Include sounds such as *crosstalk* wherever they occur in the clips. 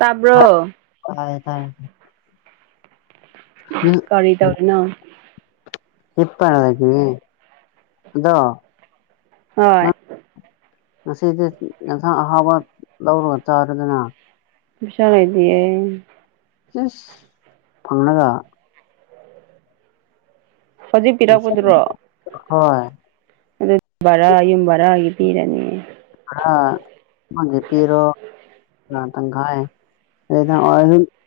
ꯇꯥꯕ꯭ꯔꯣ ꯇꯥꯏ ꯇꯥꯏ *unintelligible* ꯀꯔꯤ ꯇꯧꯔꯤꯅꯣ ꯑꯗꯣ ꯍꯣꯏ ꯅꯪ ꯉꯁꯤꯗꯤ ꯌꯦꯟꯁꯥꯡ ꯑꯍꯥꯎꯕ ꯂꯧꯔꯒ ꯆꯥꯔꯣꯗꯅ ꯄꯩꯁꯥ ꯂꯩꯇꯤꯌꯦ ꯏꯁ ꯐꯪꯉꯒ ꯍꯧꯖꯤꯛ ꯄꯤꯔꯛꯄꯗꯨ꯭ꯔꯣ ꯍꯣꯏ ꯕꯔꯥ ꯌꯨꯝ ꯕꯔꯥꯒꯤ ꯄꯤꯔꯅꯤ ꯑꯥ ꯅꯪꯒꯤ ꯄꯤꯔꯣ ꯑꯥ ꯇꯪꯈꯥꯏ ꯑꯩꯗ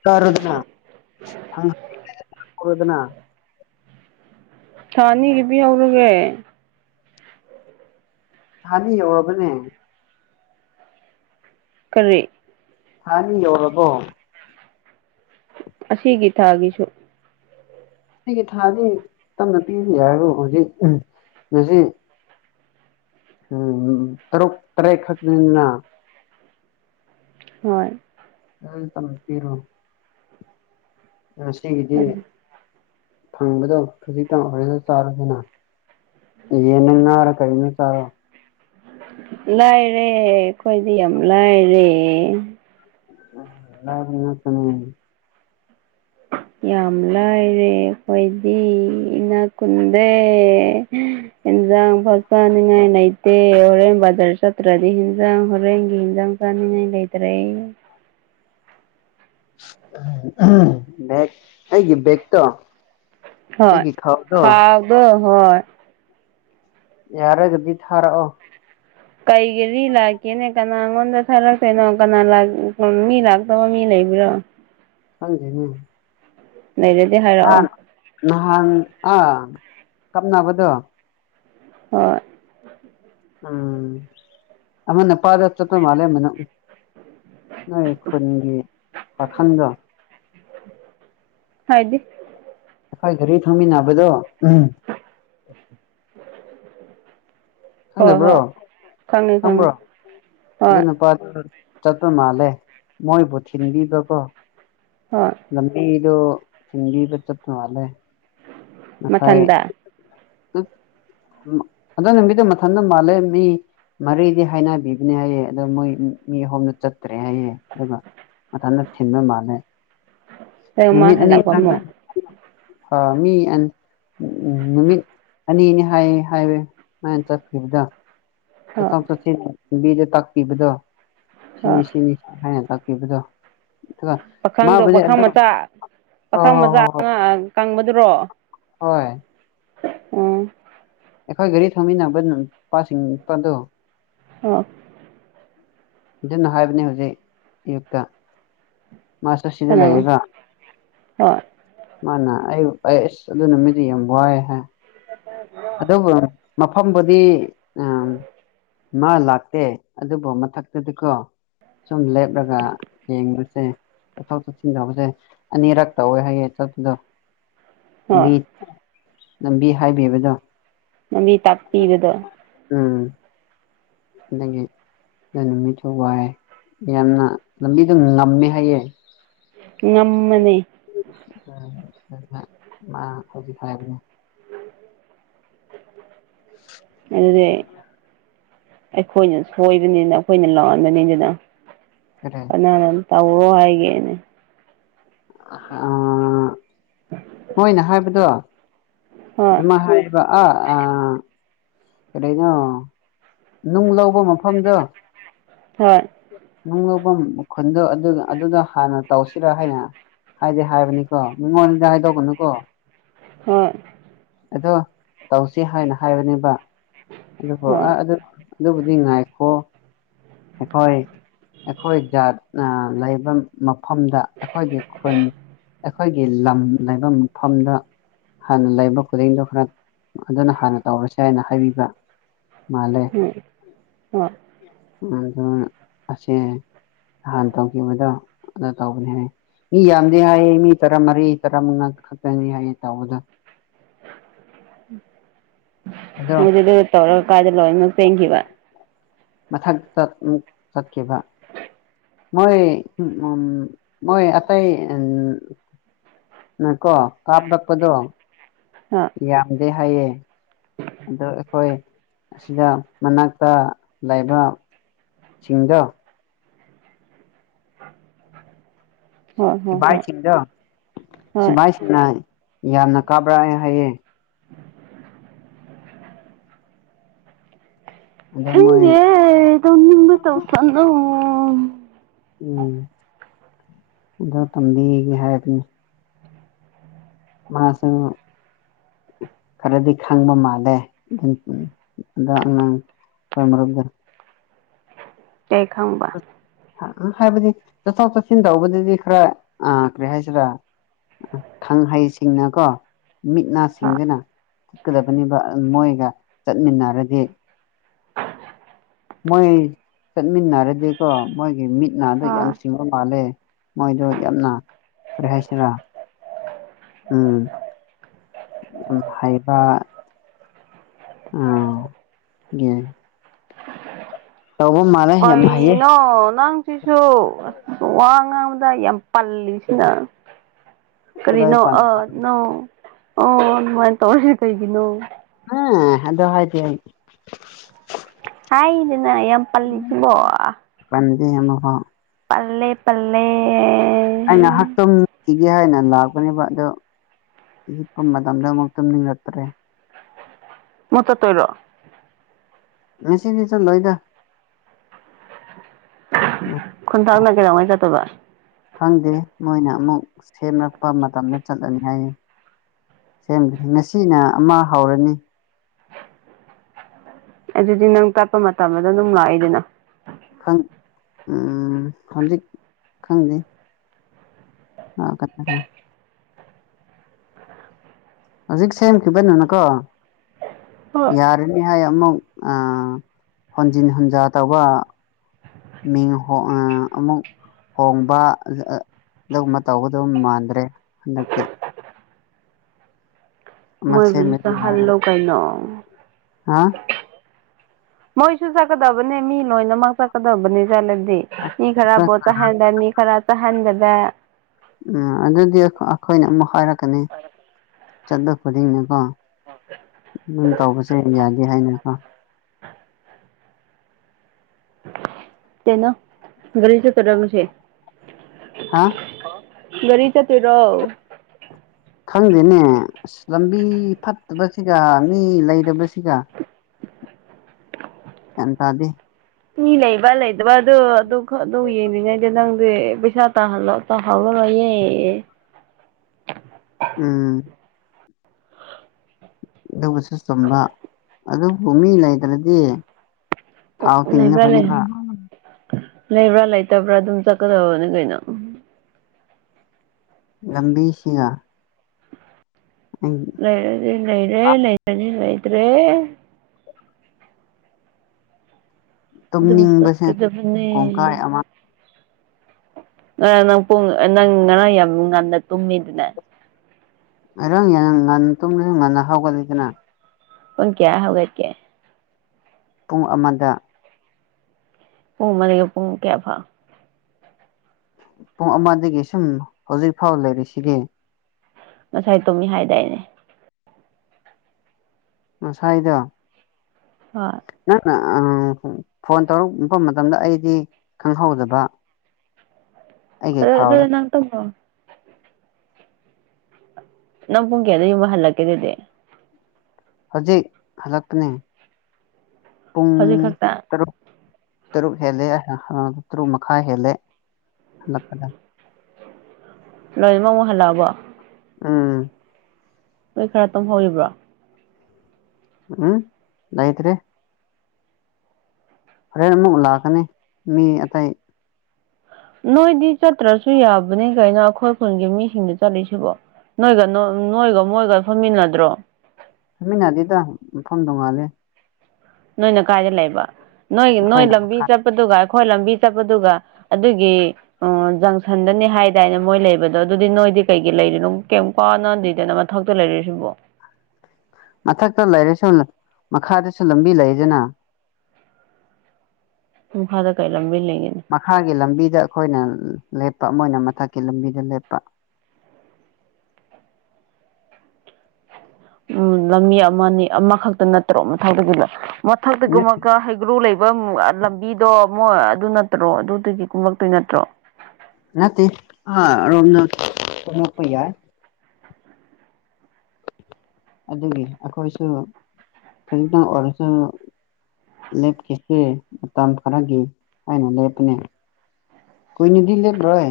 ꯆꯥꯔꯣꯗꯅ ꯊꯥ ꯑꯅꯤꯒꯤ ꯄꯤꯍꯧꯔꯒꯦ ꯊꯅꯤ ꯌꯧꯔꯕꯅꯦ ꯀꯔꯤ ꯊꯅꯤ ꯌꯧꯔꯕꯣ ꯑꯁꯤꯒꯤ ꯊꯥꯒꯤꯁꯨ ꯁꯤꯒꯤ ꯊꯥꯗꯤ ꯇꯞꯅ ꯄꯤꯔꯋꯁꯨ ꯌꯥꯏꯗ ꯍꯧꯖꯤꯛ ꯉꯁꯤ ꯎꯝ ꯇꯔꯨꯛ ꯇꯔꯦꯠ ꯈꯛꯇꯅꯤꯅ ꯍꯣꯏ ꯑꯥ ꯇꯝꯄꯤꯔꯣꯅꯦ ꯉꯁꯤꯒꯤꯗꯤ ꯑꯗꯨ ꯐꯪꯕꯗꯣ ꯈꯖꯤꯛꯇꯪ ꯑꯣꯏꯁꯨ ꯆꯥꯔꯁꯤꯅ ꯌꯦꯟꯂ ꯉꯥꯔ ꯀꯔꯤꯅꯣ ꯆꯔꯣ ꯂꯥꯏꯔꯦ ꯑꯩꯈꯣꯏꯗꯤ ꯌꯥꯝ ꯂꯥꯏꯔꯦ ꯂꯥꯔꯕ ꯉꯥꯇꯅꯤ *inaudible* ꯌꯥꯝ ꯂꯥꯏꯔꯦ ꯈꯣꯏꯗꯤ ꯏ ꯅꯥꯀꯨꯟꯗꯦ ꯍꯤꯟꯖꯥꯡ ꯐꯧ ꯆꯥꯅꯤꯡꯉꯥꯏ ꯂꯩꯇꯦ ꯍꯣꯔꯦꯟ ꯕꯖꯥꯔ ꯆꯠꯇ꯭ꯔꯗꯤ ꯍꯟꯖꯥꯡ ꯍꯣꯔꯦꯟꯒꯤ ꯍꯟꯖꯥꯡ ꯆ ꯆꯅꯤꯉꯥꯏ ꯂꯩꯇꯔꯦ ꯎꯍꯝ ꯕꯦꯛ ꯑꯩꯒꯤ ꯕꯦꯛꯇꯣ ꯍꯣꯏ ꯈꯥꯎꯗꯣ ꯍꯣꯏ ꯌꯥꯔꯒꯗꯤ ꯊꯥꯔꯛꯑꯣ ꯀꯩ ꯒꯤꯔꯤ ꯂꯥꯛꯀꯦꯅꯦ ꯀꯅꯥ ꯉꯣꯟꯗ ꯊꯥꯂꯛꯇꯣꯏꯅꯣ ꯀꯅꯥ ꯃꯤ ꯂꯥꯛꯇꯧꯕ ꯃꯤ ꯂꯩ ꯂꯩꯕ꯭ꯔꯣ ꯈꯪꯗꯦꯅꯦ ꯂꯩꯔꯗꯤ ꯅꯍꯥꯟ ꯍꯥꯏꯔꯛꯑꯣ ꯅꯍꯥꯟ ꯑꯥ ꯀꯞꯅꯕꯗꯣ ꯍꯣꯏ ꯎꯝ ꯑꯃ ꯅꯦꯄꯥꯗ ꯆꯠꯄ ꯃꯥꯂꯦ ꯃꯅꯝ ꯅꯣꯏ ꯈꯨꯟꯒꯤ ꯄꯈꯪꯗꯣ ꯍꯥꯏꯗꯤ ꯑꯩꯈꯣꯏ ꯘꯔꯤ ꯊꯝꯃꯤꯟꯅꯕꯗꯣ ꯎꯍꯝ ꯍꯣꯏ ꯈꯪꯗꯕ꯭ꯔꯣ ꯍꯣꯏ ꯈꯪꯉꯦ ꯈꯪꯉꯦ ꯈꯪꯕ꯭ꯔꯣ ꯑꯗꯨ ꯍꯣꯏ ꯅꯨꯄꯥꯗꯣ ꯆꯠꯄ ꯃꯥꯜꯂꯦ ꯃꯣꯏꯕꯨ ꯊꯤꯟꯕꯤꯕꯀꯣ ꯍꯣꯏ ꯂꯝꯕꯤꯗꯣ ꯊꯤꯟꯕꯤꯕ ꯆꯠꯄ ꯃꯥꯜꯂꯦ ꯃꯊꯟꯗ ꯑꯗꯨ ꯅꯨꯃꯤꯗꯣ ꯃꯊꯟꯇ ꯃꯥꯜꯂꯦ ꯃꯤ ꯃꯔꯤꯗꯤ ꯍꯥꯏꯅꯕꯤꯕꯅꯦ ꯍꯥꯏꯌꯦ ꯑꯗꯣ ꯃꯣꯏ ꯃꯤ ꯑꯍꯨꯝꯗ ꯆꯠꯇ꯭ꯔꯦ ꯍꯥꯏꯌꯦ ꯑꯗꯨꯒ ꯃꯊꯟꯅ ꯊꯤꯟꯕ ꯃꯥꯜꯂꯦ ꯑꯗꯨꯒ ꯃꯥ ꯅꯨꯃꯤꯠ ꯐꯅꯤ ꯍꯜꯂꯛꯄ ꯆꯪꯅ ꯑꯃꯨꯛ ꯍꯥ ꯃꯤ ꯑꯅꯤ ꯎꯝ ꯎꯝ ꯅꯨꯃꯤꯠ ꯑꯅꯤꯅꯤ ꯍꯥꯏꯌꯦ ꯍꯥꯏꯋꯦ ꯁꯨꯃꯥꯏꯅ ꯆꯠꯈꯤꯕꯗ ꯍꯣꯏ ꯆꯠꯊꯣꯛ ꯆꯁꯤꯟ ꯇꯥꯛꯄꯤꯕꯗꯣ ꯁꯤꯅꯤ ꯍꯣꯏ ꯁꯤꯅꯤ ꯍꯥꯏꯅ ꯇ ꯄꯤꯕꯗꯣ ꯄꯥꯈꯪꯗꯣ ꯄꯥꯈꯥꯪ ꯃꯆꯥ ꯍꯣꯏ ꯄꯥꯈꯥ ꯍꯣꯏ ꯃꯆꯥ ꯍꯣꯏ ꯍꯣꯏ ꯀꯪꯕꯗꯨꯔꯣ ꯍꯣꯏ ꯎꯝ ꯑꯩꯈꯣꯏ ꯒꯥꯔꯤ ꯊꯧꯃꯤꯟꯅꯕ ꯅꯨꯄꯥꯁꯤꯡ ꯅꯨꯄꯥꯗꯣ ꯑ ꯑꯗꯨꯅ ꯍꯥꯏꯕꯅꯤ ꯍꯧꯖꯤꯛ ꯑꯌꯨꯛꯇ ꯃꯥꯁꯥ ꯁꯤꯗ ꯀꯅꯥꯅꯣ ꯂꯩꯑꯌꯦꯒ ꯍꯣꯏ ꯃꯥꯅ ꯑꯩꯁ ꯑꯗꯨ ꯅꯨꯃꯤꯗꯤ ꯌꯥꯝ ꯋꯥꯏꯌꯦ ꯍꯥꯏ ꯑꯗꯨꯕꯨ ꯃꯐꯝꯕꯨꯗꯤ ꯎꯝ ꯃꯥ ꯂꯥꯛꯇꯦ ꯑꯗꯨꯕꯨ ꯃꯊꯛꯇꯗꯤꯀꯣ ꯁꯨꯝ ꯂꯦꯞꯔꯒ ꯌꯦꯡꯕꯁꯤ ꯁꯦ ꯆꯠꯊꯣꯛ ꯆꯠꯁꯤꯟ ꯇꯧꯕꯁꯦ ꯑꯅꯤꯔꯛ ꯇꯧꯋꯦ ꯍꯥꯏꯌꯦ ꯆꯠꯄꯗꯣ ꯍꯣꯏ ꯂꯝꯕꯤ ꯂꯝꯕꯤ ꯍꯥꯏꯕꯤꯕꯗꯣ ꯂꯝꯕꯤ ꯇꯥꯛꯄꯤꯕꯗꯣ ꯑꯗꯨꯛꯤ ꯑꯗꯨ ꯅꯨꯃꯤꯊꯨ ꯋꯥꯏ ꯌꯥꯝꯅ ꯂꯝꯕꯤ ꯑꯗꯨꯝ ꯉꯝꯃꯦ ꯍꯥꯏꯌꯦ ꯉꯝꯃꯅꯤ *unintelligible* ꯃꯥ ꯍꯧꯖꯤꯛ ꯍꯥꯏꯕꯅꯦ ꯑꯗꯨꯗꯤ ꯑꯩꯈꯣꯏꯅ ꯁꯣꯏꯕꯅꯤꯅ ꯑꯩꯈꯣꯏꯅ ꯂꯥꯟꯕꯅꯤꯗꯅ ꯀꯔꯤ ꯀꯅꯥꯅ ꯇꯧꯔꯣ ꯍꯥꯏꯒꯦꯅꯦ ꯑ ꯍꯥ ꯃꯣꯏꯅ ꯍꯥꯏꯕꯗꯣ ꯍꯣꯏ ꯑꯗꯨꯃꯥꯏꯅ ꯍꯥꯏꯌꯦꯕ ꯑ ꯑꯥ ꯀꯩꯔꯤꯅꯣ ꯅꯨꯡ ꯂꯧꯕ ꯃꯐꯝꯗꯣ ꯍꯣꯏ ꯅꯨꯡ ꯂꯧꯕ ꯃꯈꯨꯟꯗꯣ ꯑꯗꯨꯗ ꯍꯥꯟꯅ ꯇꯧꯁꯤꯔꯥ ꯍꯥꯏꯅ ꯍꯥꯏꯗꯤ ꯍꯥꯏꯕꯅꯤꯀꯣ ꯃꯤꯉꯣꯟꯗꯤ ꯍꯥꯏꯗꯣꯛꯒꯅꯨꯀꯣ ꯍꯣꯏ ꯑꯗꯣ ꯇꯧꯁꯤ ꯍꯥꯏꯅ ꯍꯥꯏꯕꯅꯦꯕ ꯑꯗꯨꯕꯨ ꯑ ꯍꯣꯏ ꯑꯗꯨ ꯑꯗꯨꯕꯨꯗꯤ ꯉꯥꯏꯈꯣ ꯑꯩꯈꯣꯏ ꯑꯩꯈꯣꯏ ꯖꯥꯠꯅ ꯂꯩꯕ ꯃ ꯃꯐꯝꯗ ꯑꯩꯈꯣꯏꯒꯤ ꯈꯨꯟ ꯑꯩꯈꯣꯏꯒꯤ ꯂꯝ ꯂꯩꯕ ꯃꯐꯝꯗ ꯍꯥꯟꯅ ꯂꯩꯕ ꯈꯨꯗꯤꯡꯗꯣ ꯈꯔ ꯑꯗꯨꯅ ꯍꯥꯟꯅ ꯇꯧꯔꯁꯦ ꯍꯥꯏꯅ ꯍꯥꯏꯕꯤꯕ ꯃꯥꯂꯦ ꯑ ꯍꯣꯏ ꯑꯗꯨ ꯑꯁꯦ ꯅꯍꯥꯟ ꯇꯧꯈꯤꯕꯗꯣ ꯑꯗꯨ ꯇꯧꯕꯅꯦ ꯍꯥꯏ ꯃꯤ ꯌꯥꯝꯗꯦ ꯍꯥꯏꯌꯦ ꯃꯤ ꯇꯔꯥꯃꯔꯤ ꯇꯔꯥꯃꯉꯥ ꯈꯛꯇꯅꯤ ꯍꯥꯏꯌꯦ ꯇꯧꯕꯗ *inaudible* ꯃꯗꯨꯇꯧꯔ ꯀꯥꯏꯗ ꯂꯧꯔ ꯆꯦꯟꯈꯤꯕ ꯃꯊꯛꯇ ꯑꯃꯨꯛ ꯆꯠꯈꯤꯕ ꯃꯣꯏ ꯎꯝ ꯃꯣꯏ ꯑꯇꯩ ꯎꯝ ꯅꯀꯣ ꯀꯥꯞꯔꯛꯄꯗꯣ ꯍꯣꯏ ꯌꯥꯝꯗꯦ ꯍꯥꯏꯌꯦ ꯑꯗꯣ ꯑꯩꯈꯣꯏ ꯑꯁꯤꯗ ꯃꯅꯥꯛꯇ ꯂꯩꯕ ꯁꯤꯡꯗꯣ ꯍꯣꯏ ꯍꯣꯏ ꯍꯣꯏ ꯁꯤꯚꯥꯏꯁꯤꯡꯗꯣ ꯍꯣꯏ ꯁꯤꯚꯏꯁꯤꯡꯅ ꯌꯥꯝꯅ ꯀꯥꯞꯔꯛꯑꯦ ꯍꯥꯏꯌꯦ ꯑꯗꯣ ꯃꯣꯏ ꯈꯪꯗꯦ ꯇꯧꯅꯤꯡꯕ ꯇꯧꯁꯅꯣ ꯎꯝ ꯑꯗꯨ ꯇꯝꯕꯤꯒꯦ ꯍꯥꯏꯕꯅꯤ ꯃꯥꯁꯨ ꯈꯔꯗꯤ ꯈꯪꯕ ꯃꯥꯜꯂꯦ ꯑꯗꯨ ꯎꯝ ꯑꯗꯣ ꯑꯉꯥꯡ ꯍꯣꯏ ꯃꯔꯛꯗ ꯀꯩ ꯈꯪꯕ ꯍꯥꯏꯕꯗꯤ ꯆꯠꯊꯣꯛ ꯆꯠꯁꯤꯟ ꯇꯧꯕꯗꯗꯤ ꯈꯔ ꯑꯥ ꯀꯔꯤ ꯍꯥꯏꯁꯤꯔꯥ ꯈꯪ ꯍꯩꯁꯤꯡꯅꯀꯣ ꯃꯤꯠꯅꯥ ꯍꯣꯏ ꯁꯤꯡꯗꯅ ꯆꯠꯀꯗꯕꯅꯤꯕ ꯃꯣꯏꯒ ꯆꯠꯃꯤꯟꯅꯔꯗꯤ ꯃꯣꯏ ꯆꯟꯃꯤꯟꯅꯔꯗꯤ ꯀꯣ ꯒꯤ ꯃꯤꯠ ꯅꯥꯗꯣ ꯌꯥꯝ ꯍꯣꯏ ꯆꯤꯡꯕ ꯃꯥꯜꯂꯦ ꯃꯣꯏꯗꯣ ꯌꯥꯝꯅ ꯀꯔꯤ ꯍꯥꯏꯁꯤꯔꯥ ꯎꯝ ꯌꯥꯝ ꯍꯩꯕ ꯑꯣ ꯒꯦ ꯇꯧꯕ ꯃꯥꯂꯦ ꯌꯥꯝ ꯍꯩꯌꯦ ꯁꯨ ꯋꯥ ꯉꯥꯡꯕꯗ ꯌꯥꯝ ꯄꯜꯂꯤꯁꯤꯗ ꯀꯗꯥꯏ ꯀꯔꯤꯅꯣ ꯄꯥꯟꯕ ꯑꯥ ꯅꯪ ꯑꯥ ꯑꯗꯨꯃꯥꯏꯅ ꯇꯧꯋꯦ ꯀꯩꯒꯤꯅꯣ ꯑꯥ ꯑꯗꯣ ꯍꯥꯏꯗꯦ ꯑꯩ ꯍꯥꯏꯅꯦꯅ ꯅꯪ ꯌꯥꯝ ꯄꯜꯂꯤꯁꯤꯕꯣ *unintelligible* ꯄꯜꯂꯦ ꯄꯜꯂꯦ ꯏꯒꯦ ꯍꯥꯏꯅ ꯂꯥꯛꯄꯅꯦꯕ ꯑꯗꯣ ꯍꯤꯞꯄ ꯃꯇꯝꯗ ꯑꯃꯨꯛ ꯇꯨꯝꯅꯤꯡꯉꯛꯇ꯭ꯔꯦ ꯃꯨ ꯆꯠꯇꯣꯏꯔꯣ ꯉꯁꯤꯗꯤ ꯆꯠꯂꯣꯏꯗ ꯈꯨꯟꯊꯥꯡꯅ ꯀꯩꯗꯧꯉꯩ ꯆꯠꯇꯣꯏꯕ ꯈꯪꯗꯦ ꯃꯣꯏꯅ ꯑꯃꯨꯛ ꯁꯦꯝꯂꯛꯄ ꯃꯇꯝꯗ ꯆꯠꯂꯅꯤ ꯍꯥꯏꯌꯦ ꯁꯦꯝꯒꯅꯤ ꯉꯁꯤꯅ ꯑꯃ ꯍꯧꯔꯅꯤ ꯑꯗꯨꯗꯤ ꯅꯪ ꯀꯠꯄ ꯃꯇꯝꯗ ꯑꯗꯨꯝ ꯂꯥꯛꯏꯗꯅ ꯈꯪ ꯎꯝ ꯍꯧꯖꯤꯛ ꯈꯪꯗꯦ *unintelligible* ꯍꯧꯖꯤꯛ ꯁꯦꯝꯈꯤꯕ ꯅꯪꯏꯀꯣ ꯍꯣꯏ ꯌꯥꯔꯅꯤ ꯍꯥꯏ ꯑꯃꯨꯛ ꯑꯥ ꯍꯣꯟꯖꯤꯟ ꯍꯟꯖꯥ ꯇꯧꯕ ꯃꯤꯡ ꯍꯣ ꯑꯥ ꯑꯃꯨꯛ ꯍꯣꯡꯕ ꯑꯥ ꯑꯥ ꯑꯗꯨꯒꯨꯝꯕ ꯇꯧꯒꯗꯕ ꯃꯥꯟꯗ꯭ꯔꯦ ꯍꯟꯗꯛꯇꯤ ꯑꯃ ꯃꯣꯏꯕꯨꯁꯨ ꯁꯦꯝꯃꯗꯤ ꯂꯣꯏꯔꯦ ꯇꯍꯜꯂꯣ ꯀꯩꯅꯣ ꯍꯥ ꯃꯣꯏꯁꯨ ꯆꯠꯀꯗꯕꯅꯦ ꯃꯤ ꯂꯣꯏꯅꯃꯛ ꯆꯠꯀꯗꯕꯅꯦ *unintelligible* ꯃꯤ ꯈꯔꯕꯨ ꯎꯝ ꯆꯠꯍꯟꯕ ꯃꯤ ꯈꯔꯕꯨ ꯆꯠꯍꯟꯗꯕ ꯎꯝ ꯑꯗꯨꯗꯤ ꯑꯩꯈꯣꯏꯅ ꯑꯃꯨꯛ ꯍꯥꯏꯔꯛꯀꯅꯤ ꯆꯠꯂ ꯈꯨꯗꯤꯡꯅꯀꯣ ꯑꯗꯨꯝ ꯇꯧꯕꯁꯦ ꯌꯥꯗꯦ ꯍꯥꯏꯅꯀꯣ ꯇꯦꯅꯣ ꯒꯔꯤ ꯆꯠꯀꯗꯕꯁꯦ ꯍꯥ ꯒꯥꯔꯤ ꯆꯠꯇꯣꯢꯔꯣ ꯈꯪꯗꯦꯅꯦ ꯑꯁ ꯂꯝꯕꯤ ꯐꯠꯇꯕꯁꯤꯒ ꯃꯤ ꯂꯩꯇꯕꯁꯤꯒ ꯒ꯭ꯌꯥꯟ ꯇꯥꯗꯦ ꯃꯤ ꯂꯩꯕ ꯂꯩꯗꯕ ꯑꯗꯨ ꯑꯗꯨ ꯑꯗꯨ ꯌꯦꯡꯅꯤꯡꯉꯩꯗ ꯅꯪ ꯁꯦ ꯄꯩꯁꯥ ꯇꯥꯍꯜꯂꯣ ꯇꯍꯥꯎ ꯂꯔꯣꯏꯌꯦ ꯎꯝ ꯑꯗꯨꯒꯁꯨ ꯆꯨꯝꯕ ꯑꯗꯨꯕꯨ ꯃꯤ ꯂꯩꯗ꯭ꯔꯗꯤ ꯊꯥꯎ ꯂꯩꯕ꯭ꯔꯥ ꯇꯤꯡꯅꯕꯅꯦꯕ ꯂꯩ ꯂꯩꯕ꯭ꯔꯥ ꯂꯩꯇꯕ꯭ꯔꯥ ꯑꯗꯨꯝ ꯆꯠꯀꯗꯧꯕꯅꯦ ꯀꯩꯅꯣ ꯂꯝꯕꯤꯁꯤꯌꯥ ꯂꯩꯔꯗꯤ ꯂꯩꯔꯦ ꯂꯩꯇ꯭ꯔꯗꯤ ꯂꯩꯇ꯭ꯔꯦ ꯑꯗꯨꯝ ꯇꯨꯝꯅꯤꯡꯕꯁꯦ ꯆꯠꯀꯗꯕꯅꯦ ꯀꯣꯡꯀꯥꯏ ꯑꯃ ꯉꯔꯥꯡ ꯅꯪ ꯄꯨꯡ ꯅꯪ ꯉꯔꯥꯡ ꯌꯥꯝ ꯉꯟꯅ ꯇꯨꯝꯃꯤꯗꯨꯅꯦ ꯑꯗꯨꯝ ꯌꯥꯝ ꯉꯟꯅ ꯇꯨꯝꯂꯗꯤ ꯉꯟꯅ ꯍꯧꯒꯠꯂꯤꯗꯅ ꯄꯨꯡ ꯀꯌꯥ ꯍꯧꯒꯠꯀꯦ ꯄꯨꯡ ꯑꯃꯗ ꯄꯨꯡ ꯑꯃꯗꯒꯤ ꯄꯨꯡ ꯀꯌꯥ ꯐꯥꯎ ꯄꯨꯡ ꯑꯃꯗꯒꯤ ꯁꯨꯝ ꯍꯧꯖꯤꯛ ꯐꯥꯎ ꯂꯩꯔꯤꯁꯤꯗꯤ ꯉꯁꯥꯏ ꯇꯨꯝꯃꯤ ꯍꯥꯏꯗꯥꯏꯅꯦ ꯉꯁꯥꯏꯗꯣ ꯍꯣꯏ ꯑꯥ ꯐꯣꯟ ꯇꯧꯔꯛꯄ ꯃꯇꯝꯗ ꯑꯩꯗꯤ ꯈꯪꯍꯧꯗꯕ ꯑꯩꯒꯤ ꯑꯥ ꯈꯥꯎꯗ ꯑꯗꯨꯗ ꯅꯪ ꯇꯨꯝꯈꯣ ꯅꯪ ꯄꯨꯡ ꯀꯌꯥꯗ ꯌꯨꯝ ꯍꯜꯂꯛꯀꯦꯗꯨꯗꯤ ꯍꯧꯖꯤꯛ ꯍꯂꯛꯀꯅꯤ ꯍꯧꯖꯤꯛ ꯈꯛꯇ ꯇꯔꯨꯛ ꯍꯦꯜꯂꯦ ꯇꯔꯨꯛ ꯃꯈꯥꯏ ꯍꯦꯜꯂꯦ ꯍꯜꯂꯛꯄꯗ ꯂꯣꯏꯃꯨꯛ ꯍꯜꯂꯛꯑꯕꯣ ꯎꯝ ꯅꯣꯏ ꯈꯔ ꯇꯨꯝꯍꯧꯔꯤꯕ꯭ꯔꯣ ꯎꯝ ꯂꯩꯇ꯭ꯔꯦ ꯍꯣꯔꯦꯟ ꯑꯃꯨꯛ ꯂꯛꯀꯅꯤ ꯃꯤ ꯑꯇꯩ ꯅꯣꯏꯗꯤ ꯆꯠꯇ꯭ꯔꯁꯨ ꯌꯥꯕꯅꯤ ꯀꯩꯅꯣ ꯑꯩꯈꯣꯏ ꯈꯨꯜꯒꯤ ꯃꯤꯁꯤꯡꯗ ꯆꯠꯂꯤꯁꯤꯕꯣ ꯅꯣꯏꯒ ꯅꯣꯏꯒ ꯃꯣꯏꯒ ꯐꯝꯃꯤꯟꯅꯗ꯭ꯔꯣ ꯐꯝꯃꯤꯟꯅꯗꯦꯗ ꯃꯐꯝ ꯇꯣꯉꯥꯜꯂꯦ ꯅꯣꯏꯅ ꯀꯥꯏꯗ ꯂꯩꯕ ꯅꯣꯏ ꯅꯣꯏ ꯑꯩꯈꯣꯏꯅ ꯂꯝꯕꯤ ꯃꯈꯥ ꯆꯠꯄꯗꯨꯒ ꯑꯩꯈꯣꯏ ꯂꯝꯕꯤ ꯆꯠꯄꯗꯨꯒ ꯑꯗꯨꯒꯤ ꯎꯝ ꯖꯪꯁꯟꯗꯅꯤ ꯍꯥꯏꯗꯥꯅ ꯃꯣꯏ ꯂꯩꯕꯗꯣ ꯑꯗꯨꯗꯤ ꯅꯣꯏ ꯗꯤ ꯀꯩꯒꯤ ꯂꯩꯔꯤꯅꯣ ꯀꯩꯝ ꯀꯥꯟꯅꯗꯦꯗꯅ ꯃꯊꯛꯇ ꯂꯩꯔꯤꯁꯤꯕꯣ ꯃꯊꯛꯇ ꯂꯩꯔꯁꯨ ꯃꯈꯥꯗꯁꯨ ꯂꯝꯕꯤ ꯂꯩꯗꯅ ꯎꯝ ꯃꯈꯥꯗ ꯀꯩ ꯂꯝꯕꯤ ꯂꯩ ꯃꯈꯥꯒꯤ ꯂꯝꯕꯤꯗ ꯑꯩꯈꯣꯏꯅ ꯂꯦꯞꯄ ꯑꯃ ꯃꯣꯏꯅ ꯃꯊꯛꯀꯤ ꯂꯝꯕꯤꯗ ꯂꯦꯞꯄ ꯎꯝ ꯂꯝꯕꯤ ꯑꯃꯅꯤ ꯑꯃꯈꯛꯇ ꯅꯠꯇ꯭ꯔꯣ ꯃꯊꯛꯇꯒꯤꯗ ꯃꯊꯛꯇꯒꯨꯝꯕ ꯍꯩꯒ꯭ꯔꯨ ꯂꯩꯕ ꯄ꯭ꯔꯝ ꯂꯝꯕꯤꯗꯣ ꯝꯣꯏ ꯑꯗꯨ ꯅꯠꯇ꯭ꯔꯣ ꯑꯗꯨꯗꯒꯤ ꯀꯨꯝꯃꯛꯇꯣꯏ ꯅꯠꯇ꯭ꯔꯣ ꯅꯠꯇꯦ ꯑꯥ *unintelligible* ꯆꯪꯂꯛꯄ ꯌꯥꯏ ꯑꯗꯨꯒꯤ ꯑꯩꯈꯣꯏꯁꯨ ꯈꯖꯤꯛꯇꯪ ꯑꯣꯏꯔꯁꯨ ꯂꯦꯞꯈꯤꯁꯦ ꯃꯇꯝ ꯈꯔꯒꯤ ꯍꯥꯏꯅ ꯂꯦꯞꯄꯅꯦ ꯀꯨꯏꯅꯗꯤ ꯂꯦꯞꯔꯣꯏ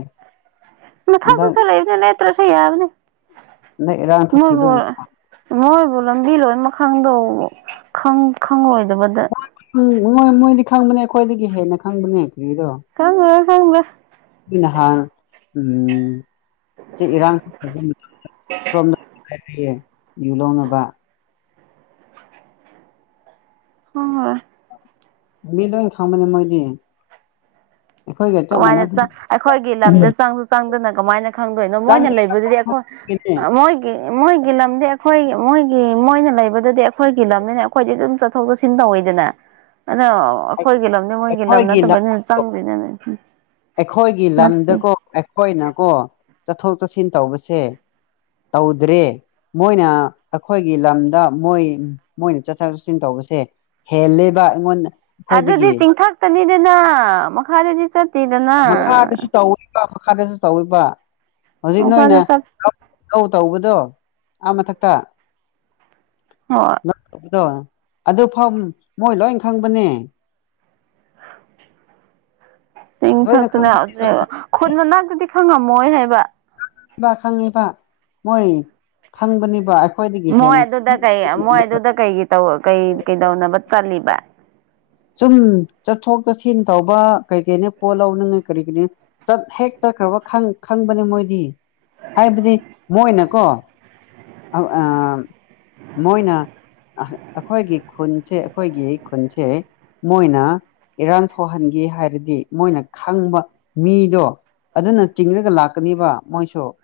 ꯃꯊꯛꯗꯨꯗ ꯂꯩꯕꯅꯦ ꯂꯦꯞꯇ꯭ꯔꯁꯨ ꯌꯥꯕꯅꯦ ꯍꯟꯗꯛ ꯏꯔꯥꯡ ꯃꯣꯏꯕꯨ ꯊꯣꯛꯈꯤꯕꯒꯤ ꯃꯣꯏ ꯑꯣ ꯂꯝꯕꯤ ꯂꯣꯏꯅꯃꯛ ꯈꯪꯗꯧ ꯈꯪ ꯈꯪꯪꯂꯣꯏꯗꯕꯗ ꯃꯣꯏ ꯃꯣꯏꯗꯤ ꯈꯪꯕꯅꯦ ꯑꯩꯈꯣꯏꯗꯒꯤ ꯍꯦꯟꯅ ꯈꯪꯕꯅꯦ ꯀ꯭ꯔꯤꯔꯣ ꯈꯪꯉꯔꯣꯏ ꯈꯪꯗꯦ ꯅꯍꯥꯟ ꯎꯝ ꯁꯤ ꯏꯔꯥꯡ ꯊꯣꯛ ꯁꯣꯝꯗ ꯀꯔꯛꯑꯦ ꯌꯨ ꯂꯧꯅꯕ ꯍꯣꯏ ꯍꯣꯏ ꯃꯤ ꯂꯣꯏ ꯈꯪꯕꯅꯦ ꯃꯣꯏꯗꯤ ꯑꯩꯈꯣꯏꯒ ꯆꯞ ꯀꯃꯥꯏꯅ ꯃꯥꯟꯅꯕ ꯑꯩꯈꯣꯏꯒꯤ ꯂꯝꯗ ꯆꯪꯁꯨ ꯆꯪꯗꯅ ꯀꯃꯥꯏꯅ ꯈꯪꯗꯣꯏꯅꯣ ꯃꯣꯏꯅ ꯂꯩꯕꯗꯨꯗꯤ ꯑꯩꯈꯣꯏ ꯃꯣꯏꯒꯤ ꯃꯣꯏꯒꯤ ꯂꯝꯗꯤ ꯑꯩꯈꯣꯏ ꯃꯣꯏꯒꯤ ꯃꯣꯏꯅ ꯂꯩꯕꯗꯗꯤ ꯑꯩꯈꯣꯏꯒꯤ ꯂꯝꯅꯤꯅ ꯑꯩꯈꯣꯏꯗꯤ ꯑꯗꯨꯝ ꯆꯠ ꯆꯠꯊꯣꯛ ꯆꯠꯁꯤꯟ ꯇꯧꯋꯤꯗꯅ ꯑꯗꯣ ꯑꯩꯈꯣꯏꯒꯤ ꯂꯝꯅꯦ ꯃꯣꯏꯒꯤ ꯂꯝ ꯑꯩꯈꯣꯏꯒꯤ ꯅꯠꯇꯕꯅꯤꯅ ꯆꯪꯗ꯭ꯔꯤꯗꯅꯦ ꯑꯩꯈꯣꯏꯒꯤ ꯂꯝꯗꯀꯣ ꯑꯩꯈꯣꯏꯅꯀꯣ ꯆꯠꯊꯣꯛ ꯆꯠꯁꯤꯟ ꯇꯧꯕꯁꯦ ꯇꯧꯗ꯭ꯔꯦ ꯃꯣꯏꯅ ꯑꯩꯈꯣꯏꯒꯤ ꯂꯝꯗ ꯃꯣꯏ ꯃꯣꯏꯅ ꯆꯠꯊꯣꯛ ꯆꯠꯁꯤꯟ ꯇꯧꯕ ꯁꯦ ꯍꯦꯜꯂꯦꯕ ꯑꯩꯉꯣꯟꯗ ꯑꯗꯨꯗꯤ ꯑꯩꯈꯣꯏꯗꯒꯤ ꯆꯤꯡꯊꯛꯇꯅꯤꯗꯅ ꯃꯈꯥꯗꯗꯤ ꯆꯠꯇꯦꯗꯅ ꯃꯈꯥꯗꯁꯨ ꯇꯧꯔꯤꯕ ꯃꯈꯥꯗꯁꯨ ꯇꯧꯔꯤꯕ ꯍꯧꯖꯤꯛ ꯃꯈꯥꯗ ꯅꯣꯏꯅ ꯆꯠ ꯅꯧ ꯇꯧꯕꯗꯣ ꯑꯥ ꯃꯊꯛꯇꯧ ꯍꯣꯏ ꯇꯧꯕꯗꯣ ꯑꯗꯨ ꯐꯥꯎ ꯃꯣꯏ ꯂꯣꯏ ꯈꯪꯕꯅꯦ ꯂꯣꯏꯅ ꯆꯤꯡꯊꯛꯇꯅ ꯈꯪꯕꯅꯦꯕ ꯍꯧꯖꯤꯛ ꯈꯨꯟ ꯃꯅꯥꯛꯇꯗꯤ ꯈꯪꯉꯝꯃꯣꯏ ꯍꯥꯏꯕ ꯈꯪꯉꯤꯕ ꯈꯪꯉꯤꯕ ꯃꯣꯏ ꯈꯪꯕꯅꯤꯕ ꯃꯣꯏ ꯑꯗꯨꯗ ꯀꯩ ꯃꯣꯏ ꯑꯗꯨꯗ ꯀꯩꯒꯤ ꯀꯩ ꯀꯩꯗꯧꯅꯕ ꯆꯜꯂꯤꯠꯂꯤꯕ ꯁꯨꯝ ꯆꯠꯊꯣꯛ ꯆꯠꯁꯤꯟ ꯇꯧꯕ ꯀꯩ ꯀꯔꯤꯅꯦ ꯄꯣꯠ ꯂꯧꯅꯤꯡꯉꯥꯏ ꯀꯔꯤ ꯀꯔꯤ ꯍꯦꯛꯇ ꯆꯠꯈ꯭ꯔꯕ ꯈꯪꯕꯅꯦ ꯃꯣꯏꯗꯤ ꯍꯥꯏꯕꯗꯤ ꯃꯣꯏꯅꯀꯣ ꯑꯧ ꯑꯥ ꯃꯣꯏꯅ ꯑꯩꯈꯣꯏꯒꯤ ꯈꯨꯟꯁꯦ ꯑꯩꯈꯣꯏꯒꯤ ꯈꯨꯟꯁꯦ ꯃꯣꯏꯅ ꯏꯔꯥꯡ ꯊꯣꯛꯍꯟꯒꯦ ꯍꯥꯏꯔꯗꯤ ꯃꯣꯏꯅ ꯈꯪꯕ ꯃꯤꯗꯣ ꯑꯗꯨꯅ ꯆꯤꯡꯔꯒ ꯂꯥꯛꯀꯅꯤꯕ ꯃꯣꯏꯁꯨ